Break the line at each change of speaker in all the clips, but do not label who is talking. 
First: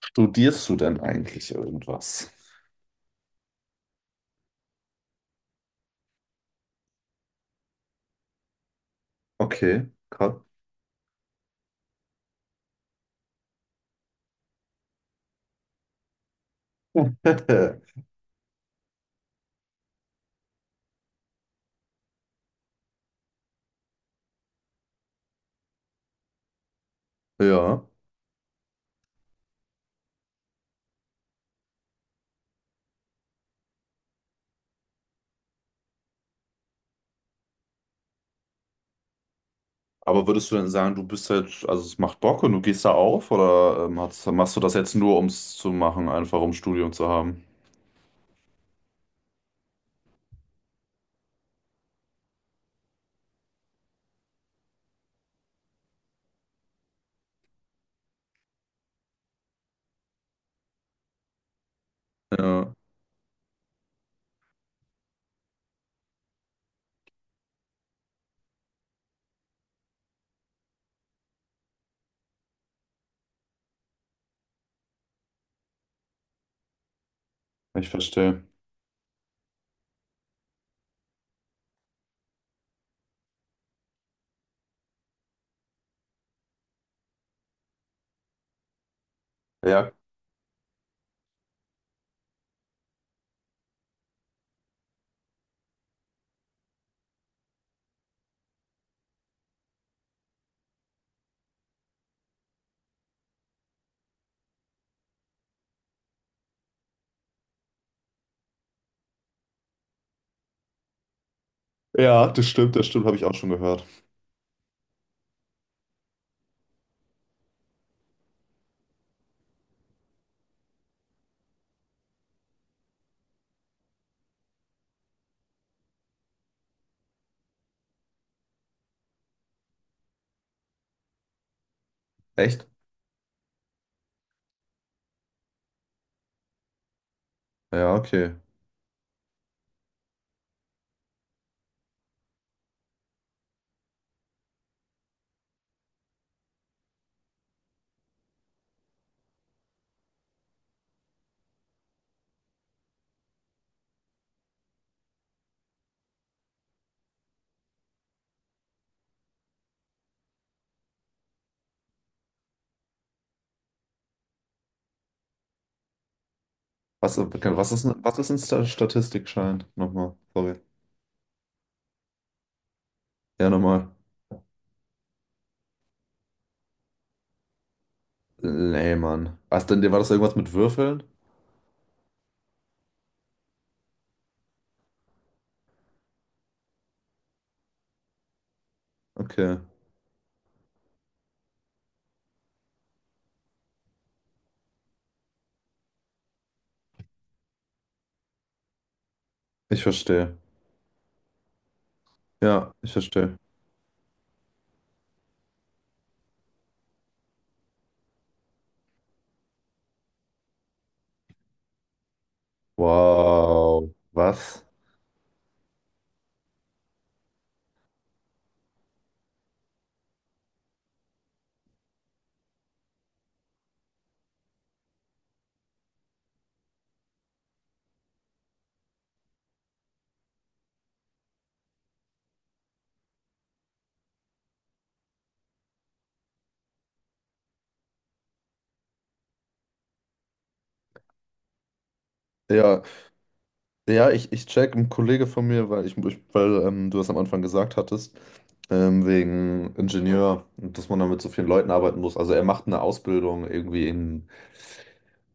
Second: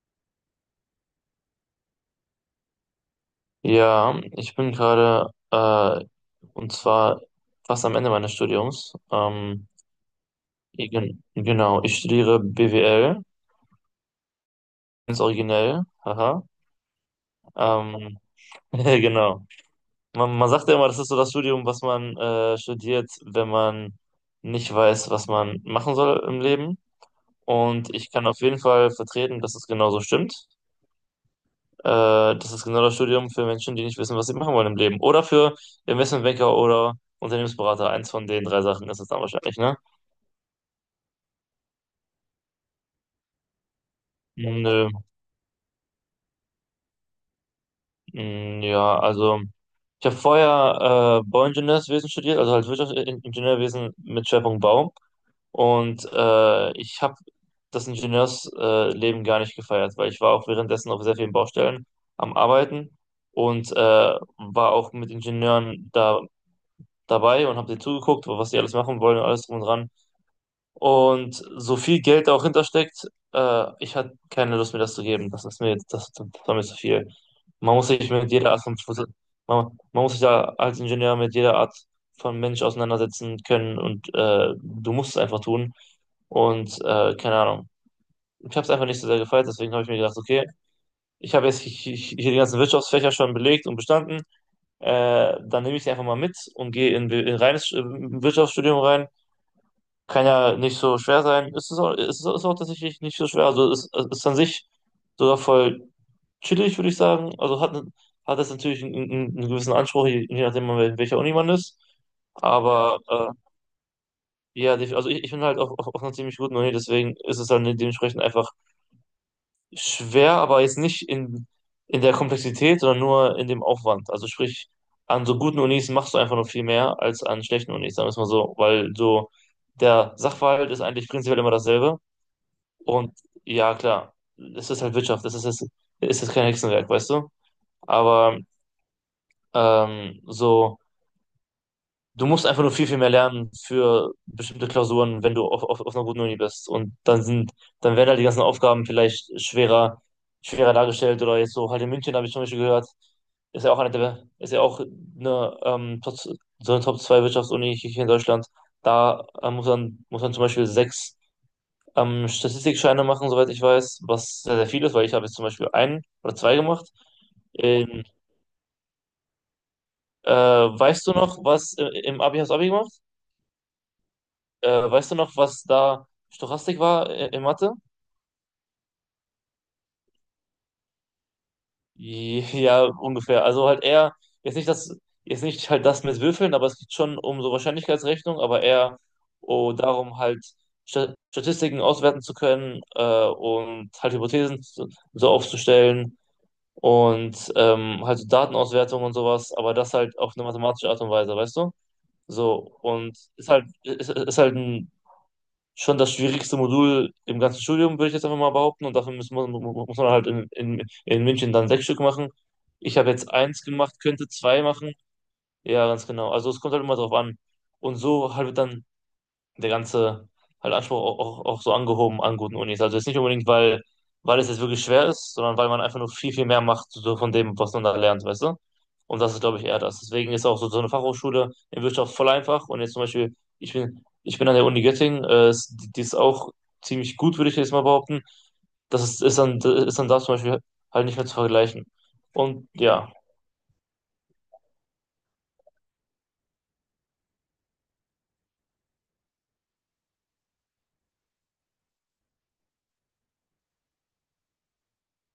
Studierst du denn eigentlich irgendwas?
Ja, ich bin gerade, und zwar fast am Ende meines Studiums.
Okay, krass.
Genau, ich studiere BWL, ganz originell, haha. Ähm, genau. Man sagt ja immer, das ist so das Studium, was man studiert, wenn man nicht weiß, was man machen soll im Leben.
Ja,
Und ich kann auf jeden Fall vertreten, dass es genauso stimmt. Äh, Das ist genau das Studium für Menschen, die nicht wissen, was sie machen wollen im Leben. Oder für Investmentbanker oder Unternehmensberater. Eins von den drei Sachen ist es dann wahrscheinlich, ne?
aber würdest du denn sagen, du bist halt, also es macht Bock und du gehst da auf oder hast, machst du das
Nö.
jetzt nur, um es zu machen, einfach um Studium zu haben?
Mm, ja, also ich habe vorher Bauingenieurwesen studiert, also halt Wirtschaftsingenieurwesen mit Schwerpunkt Bau. Und ich habe das Ingenieursleben gar nicht gefeiert, weil ich war auch währenddessen auf sehr vielen Baustellen am
Ja,
Arbeiten, und war auch mit Ingenieuren da dabei und habe denen zugeguckt, was die alles machen wollen und alles drum und dran. Und so viel Geld da auch hintersteckt, ich hatte keine Lust mir das zu geben. Das war mir zu viel. Man
ich
muss sich mit
verstehe.
jeder Art von, Schlüssel, man muss sich da als Ingenieur mit jeder Art von Mensch auseinandersetzen können und du musst es einfach tun. Und keine Ahnung. Ich habe es einfach nicht so sehr gefeiert, deswegen habe ich
Ja.
mir gedacht, okay, ich habe jetzt hier die ganzen Wirtschaftsfächer schon belegt und bestanden. Dann nehme ich sie einfach mal mit und gehe in reines Wirtschaftsstudium rein. Kann ja nicht so schwer sein. Ist auch tatsächlich nicht so schwer. Also es ist an sich sogar voll chillig, würde ich sagen. Hat es natürlich einen gewissen Anspruch, je nachdem, an wel- welcher Uni man ist.
Ja, das
Aber
stimmt, habe ich auch schon gehört.
ja, def- also ich bin halt auf einer ziemlich guten Uni, deswegen ist es dann dementsprechend einfach schwer, aber jetzt nicht in der Komplexität, sondern nur in dem Aufwand. Also sprich, an so guten Unis machst du einfach nur viel mehr als an schlechten Unis, sagen wir es mal so, weil so der Sachverhalt ist eigentlich prinzipiell immer dasselbe.
Echt?
Und ja, klar, es ist halt Wirtschaft, es ist jetzt kein Hexenwerk, weißt du?
Ja, okay.
Aber so. Du musst einfach nur viel, viel mehr lernen für bestimmte Klausuren, wenn du auf einer guten Uni bist. Und dann sind, dann werden halt die ganzen Aufgaben vielleicht schwerer, schwerer dargestellt oder jetzt so halt in München habe ich zum Beispiel gehört, ist ja auch eine, Top, so eine Top 2 Wirtschaftsuni hier in Deutschland. Da muss man zum Beispiel sechs Statistikscheine machen, soweit ich weiß, was sehr, sehr viel ist, weil ich habe jetzt zum Beispiel einen oder zwei gemacht.
Was, okay,
Ähm,
was ist ein Statistikschein? Nochmal, sorry.
weißt du noch, was im Abi hast du Abi gemacht?
Ja, nochmal.
Weißt du noch, was da Stochastik war in Mathe?
Nee, Mann. Was denn, war das irgendwas mit Würfeln?
Ja, ungefähr. Also halt eher, jetzt nicht das, jetzt nicht halt das mit Würfeln, aber es geht schon um so Wahrscheinlichkeitsrechnung, aber eher
Okay,
oh, darum halt Sta- Statistiken auswerten zu können und halt Hypothesen zu, so aufzustellen und halt so Datenauswertung und sowas, aber
ich
das halt auf
verstehe.
eine mathematische Art und Weise, weißt du?
Ja,
So,
ich
und
verstehe.
ist halt, ist halt ein schon das schwierigste Modul im ganzen Studium, würde ich jetzt einfach mal behaupten. Und dafür muss man halt in München dann sechs Stück machen. Ich habe jetzt eins
Wow,
gemacht, könnte
was?
zwei machen. Ja, ganz genau. Also es kommt halt immer drauf an. Und so halt dann der ganze halt Anspruch auch so angehoben an guten Unis. Also jetzt nicht unbedingt, weil es jetzt wirklich schwer ist, sondern weil man einfach nur viel, viel mehr macht so von dem, was man da lernt, weißt du? Und das ist, glaube ich, eher das. Deswegen ist auch so, so eine Fachhochschule in Wirtschaft voll einfach. Und jetzt zum Beispiel, ich bin an der Uni Göttingen, ist- die ist auch ziemlich gut, würde ich jetzt mal behaupten. Das ist, ist dann da zum Beispiel halt nicht mehr zu vergleichen. Und
Ja,
ja.
ja, ich check, ein Kollege von mir, weil ich weil du das am Anfang gesagt hattest, wegen Ingenieur, und dass man dann mit so vielen Leuten arbeiten muss. Also er macht eine Ausbildung irgendwie in,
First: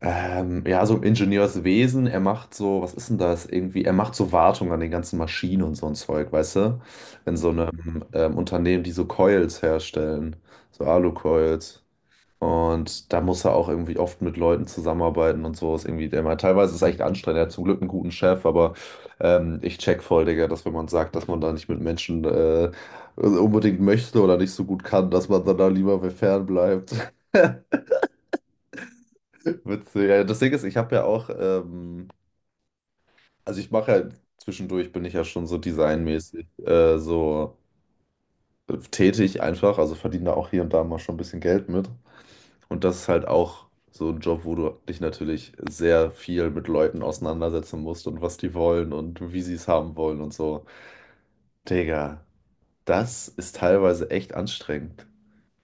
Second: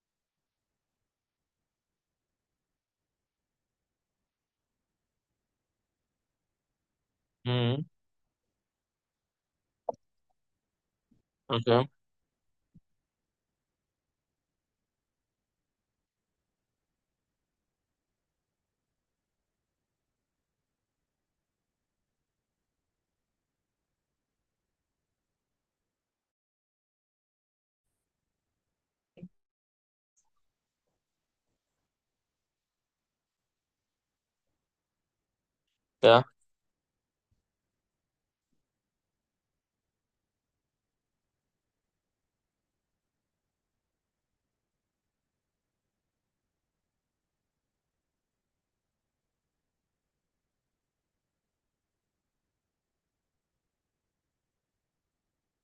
ja, so im Ingenieurswesen, er macht so, was ist denn das? Irgendwie, er macht so Wartung an den ganzen Maschinen und so ein Zeug, weißt du? In so
Mhm.
einem Unternehmen, die so Coils herstellen, so Alucoils.
Okay.
Und da muss er auch irgendwie oft mit Leuten zusammenarbeiten und so. Ist irgendwie, der meint, teilweise ist es echt anstrengend. Er hat zum Glück einen guten Chef, aber ich check voll, Digga, dass wenn man sagt, dass man da nicht mit Menschen unbedingt möchte oder nicht so gut kann, dass man dann da lieber fernbleibt. Witzig. Ja, das Ding ist, ich habe ja auch, also ich mache ja zwischendurch, bin ich ja schon so
Ja,
designmäßig so tätig einfach, also verdiene da auch hier und da mal schon ein bisschen Geld mit. Und das ist halt auch so ein Job, wo du dich natürlich sehr viel mit Leuten auseinandersetzen musst und was die wollen und wie sie es haben wollen und so. Digga, das ist teilweise echt anstrengend.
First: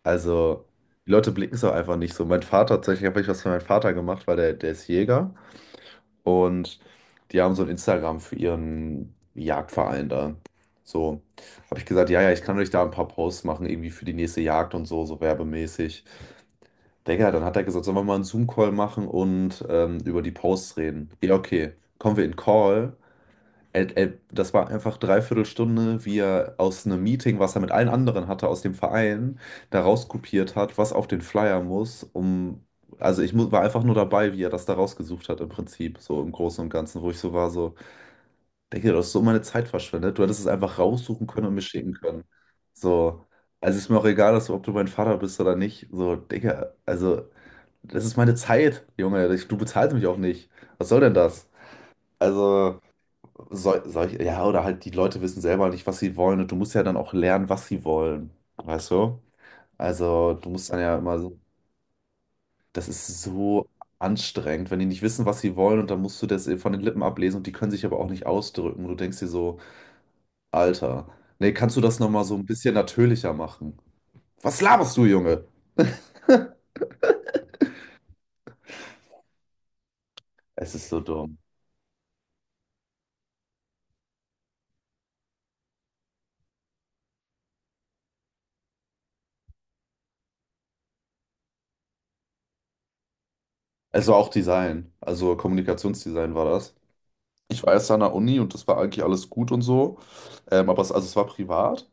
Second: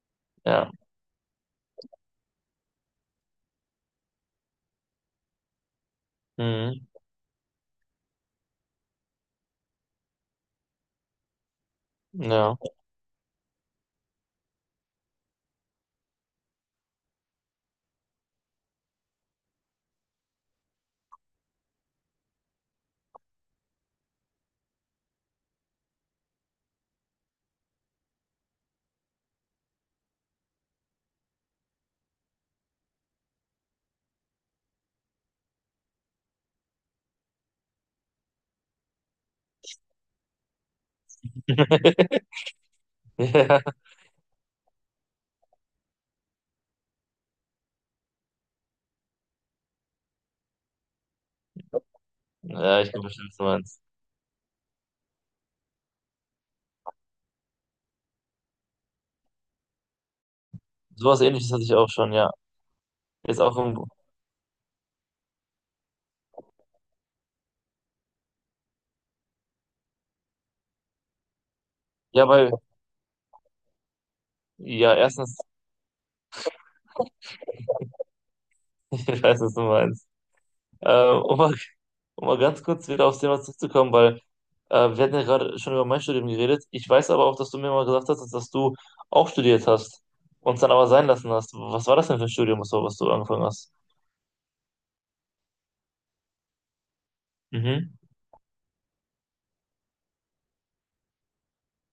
Also,
ja.
die Leute blicken es auch einfach nicht so. Mein Vater, tatsächlich habe ich was für meinen Vater gemacht, weil der ist Jäger und
Mhm.
die haben so ein Instagram für ihren Jagdverein da. So, habe ich gesagt, ja, ja, ich
Ja.
kann euch da ein paar Posts machen, irgendwie für die nächste Jagd und so, so werbemäßig. Digga, dann hat er gesagt, sollen wir mal einen Zoom-Call machen und über die Posts reden. Ja, okay. Kommen wir in Call. Das war einfach dreiviertel Stunde, wie er aus einem Meeting, was er mit allen anderen hatte, aus dem Verein, da rauskopiert hat, was auf den Flyer muss, um. Also war einfach nur dabei, wie er das da rausgesucht hat im Prinzip, so im Großen und Ganzen, wo ich so war, so. Denke, du hast so meine Zeit verschwendet. Du hättest es einfach raussuchen können und mir schicken können. So,
Ja.
also ist mir auch egal, dass du, ob du mein Vater bist oder nicht. So, Digga, also, das ist meine Zeit, Junge. Du bezahlst mich auch nicht. Was soll denn das? Also,
Ja, ich kann verstehen, was du meinst.
soll ich, ja, oder halt die Leute wissen selber nicht, was sie wollen und du musst ja dann auch lernen, was sie wollen. Weißt du? Also, du musst dann ja immer
Sowas
so,
Ähnliches hatte ich auch schon, ja.
das ist
Jetzt auch
so
im,
anstrengend, wenn die nicht wissen, was sie wollen und dann musst du das von den Lippen ablesen und die können sich aber auch nicht ausdrücken. Und du denkst dir so, Alter. Nee, kannst du das nochmal
ja,
so ein
weil,
bisschen natürlicher machen? Was
ja,
laberst du,
erstens,
Junge?
ich weiß, was du meinst.
Es ist so
Äh,
dumm.
um mal, um mal ganz kurz wieder aufs Thema zurückzukommen, weil wir hatten ja gerade schon über mein Studium geredet. Ich weiß aber auch, dass du mir mal gesagt hast, dass, du auch studiert hast und es dann aber sein lassen hast. Was war das denn für ein Studium, was du angefangen hast?
Es war auch Design. Also Kommunikationsdesign war das. Ich war erst
Mhm.
an der Uni und das war eigentlich alles gut und so. Aber es, also es war privat.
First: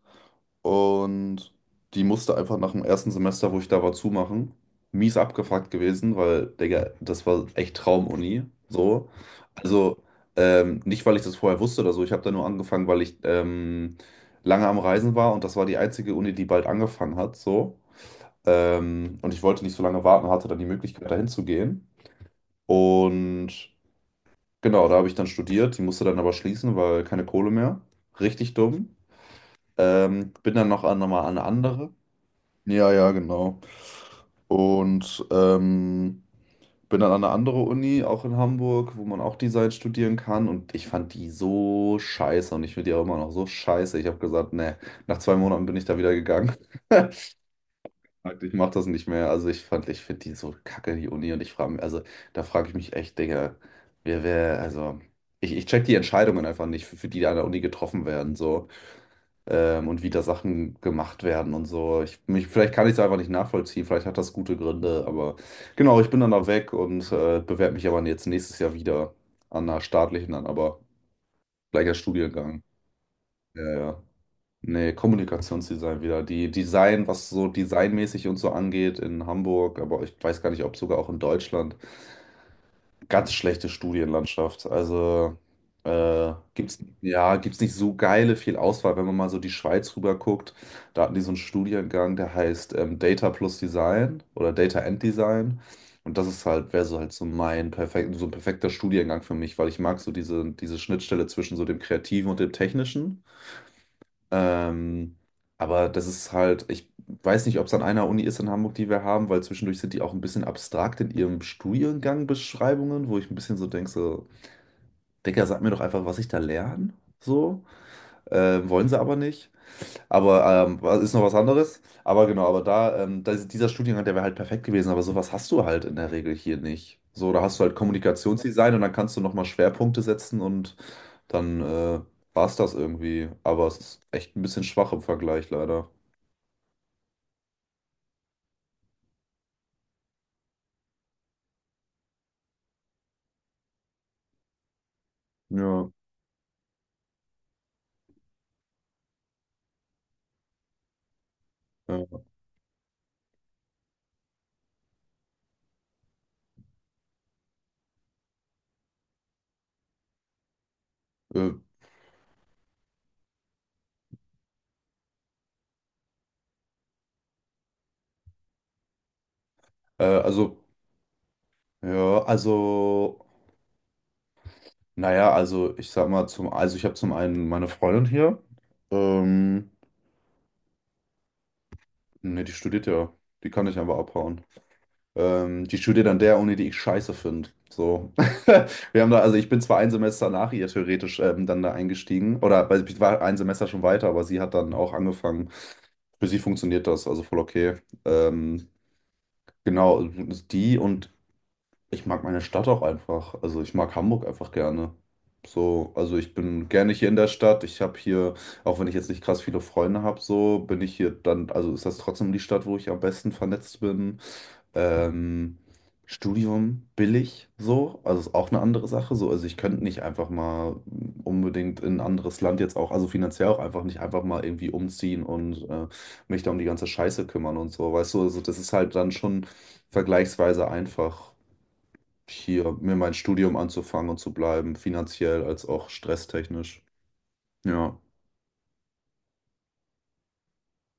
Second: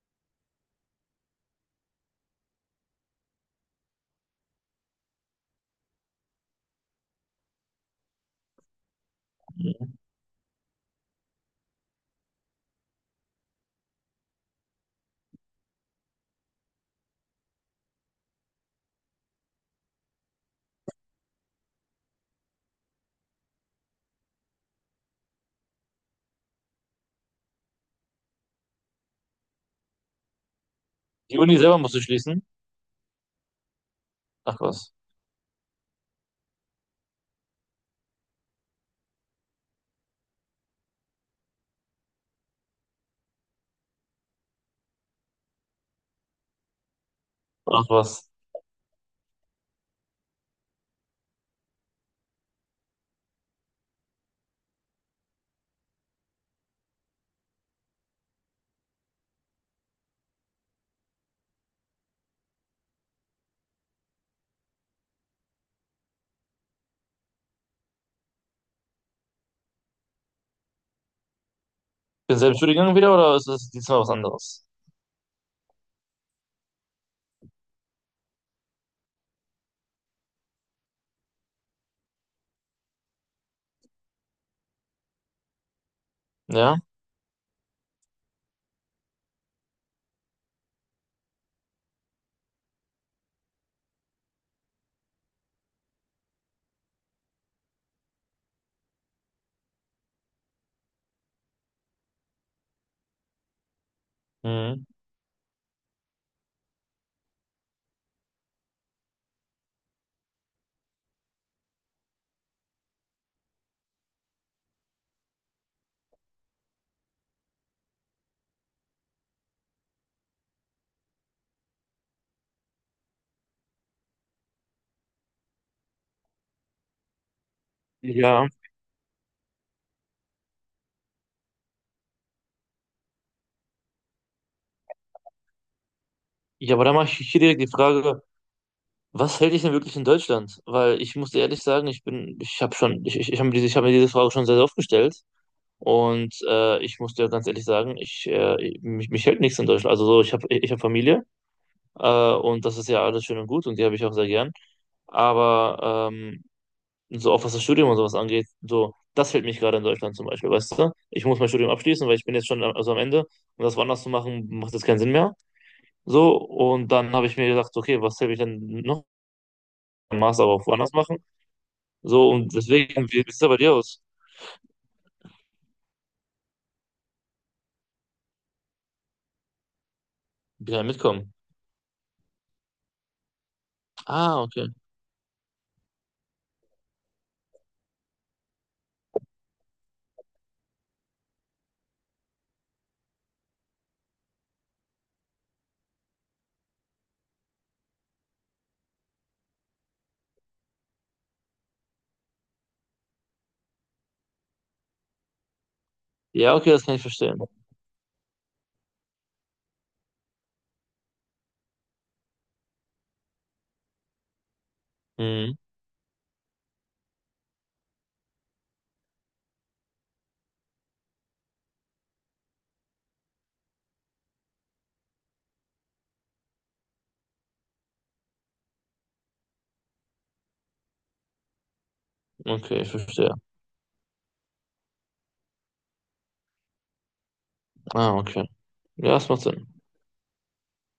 Und die musste einfach nach dem ersten Semester, wo ich da war, zumachen. Mies abgefuckt gewesen, weil, Digga, das war echt Traumuni. So. Also, nicht, weil ich das vorher wusste oder so. Ich habe da nur angefangen, weil ich lange am Reisen war und das war die einzige Uni, die bald angefangen hat. So. Und ich wollte nicht so lange warten, hatte dann die Möglichkeit, dahin zu gehen. Und genau, da habe ich dann studiert. Die musste dann aber schließen, weil keine Kohle mehr. Richtig dumm. Bin dann noch an, nochmal an
Die
eine
Uni selber
andere.
musst du schließen?
Ja, ja, genau.
Ach was.
Und bin dann an eine andere Uni, auch in Hamburg, wo man auch Design studieren kann. Und ich fand die so scheiße und ich finde die auch immer noch so scheiße. Ich habe gesagt, nee, nach zwei Monaten bin ich da wieder gegangen.
Ach was.
Ich mache das nicht mehr. Also ich fand, ich finde die so kacke, die Uni. Und ich frage mich, also da frage ich mich echt, Digga, wer, also ich check die Entscheidungen einfach nicht, für die da an der Uni getroffen werden. So und wie da Sachen gemacht werden und so. Ich, mich, vielleicht kann ich es einfach nicht nachvollziehen, vielleicht hat das gute Gründe, aber genau, ich bin dann da weg und bewerbe mich aber jetzt nächstes Jahr wieder an einer staatlichen, dann aber gleicher
Bin selben
Studiengang.
Studiengang wieder oder ist
Ja,
das diesmal
ja.
was anderes?
Nee, Kommunikationsdesign wieder. Die Design, was so designmäßig und so angeht in Hamburg, aber ich weiß gar nicht, ob sogar auch in Deutschland ganz schlechte Studienlandschaft. Also
Ja?
gibt's, ja, gibt's nicht so geile viel Auswahl, wenn man mal so die Schweiz rüber guckt. Da hatten die so einen Studiengang, der heißt Data plus Design oder Data and Design. Und das ist halt, wäre so halt so mein perfekt, so ein perfekter Studiengang für mich, weil ich mag so diese Schnittstelle zwischen so dem Kreativen und dem Technischen.
Mhm.
Ähm, aber das ist halt, ich weiß nicht, ob es an einer Uni ist in Hamburg, die wir haben, weil zwischendurch sind die auch ein bisschen abstrakt in ihrem Studiengang Beschreibungen, wo ich ein bisschen so denke, so, Digga, sag mir doch einfach, was ich da lerne. So, wollen sie aber nicht. Aber was- ist noch was anderes. Aber genau, aber da, da ist- dieser Studiengang, der wäre halt perfekt gewesen, aber sowas hast du halt in der Regel hier nicht. So, da hast du halt
Ja.
Kommunikationsdesign und dann kannst du nochmal Schwerpunkte setzen und dann war es das irgendwie. Aber es ist echt ein bisschen schwach im Vergleich, leider.
Ja, aber da mache ich hier direkt die Frage, was hält dich denn wirklich in Deutschland? Weil ich muss dir ehrlich sagen, ich habe diese, ich hab mir diese Frage schon sehr, sehr oft gestellt.
Ja,
Und ich muss dir ganz ehrlich sagen, mich hält nichts in Deutschland. Also so, ich habe Familie
ja.
und das ist ja alles schön und gut und die habe ich auch sehr gern. Aber so auch was das Studium und sowas angeht, so, das hält mich gerade in Deutschland zum Beispiel, weißt du? Ich muss mein
Äh,
Studium abschließen, weil ich bin jetzt schon am- also am Ende und das woanders zu machen, macht jetzt keinen Sinn mehr. So, und dann habe ich mir gedacht, okay, was hält mich denn noch?
äh,
Master aber
also,
auch woanders machen.
ja,
So, und deswegen, wie
also,
sieht es bei dir aus?
naja, also ich sag mal, zum, also ich habe zum einen meine Freundin hier. Ähm,
Ja, mitkommen.
ne, die studiert ja. Die kann ich einfach
Ah,
abhauen.
okay.
Die studiert an der Uni, die ich scheiße finde. So. Wir haben da, also ich bin zwar ein Semester nach ihr theoretisch dann da eingestiegen, oder weil ich war ein Semester schon weiter, aber sie hat dann auch angefangen. Für sie funktioniert das, also voll okay. Ähm, genau, die und ich mag meine Stadt auch einfach. Also ich mag Hamburg einfach gerne. So, also ich
Ja,
bin
okay, das
gerne
kann ich
hier in der
verstehen.
Stadt. Ich habe hier, auch wenn ich jetzt nicht krass viele Freunde habe, so bin ich hier dann, also ist das trotzdem die Stadt, wo ich am besten vernetzt bin. Ähm,
Mhm,
Studium billig, so, also ist auch eine andere Sache. So, also ich könnte nicht einfach mal unbedingt in ein anderes Land jetzt auch, also finanziell auch einfach nicht einfach mal irgendwie umziehen und mich da um die ganze Scheiße kümmern und so, weißt du, also das ist halt dann schon vergleichsweise einfach hier
okay, ich
mir mein
verstehe.
Studium anzufangen und zu bleiben, finanziell als auch stresstechnisch. Ja.
Ah, okay. Ja, das macht Sinn.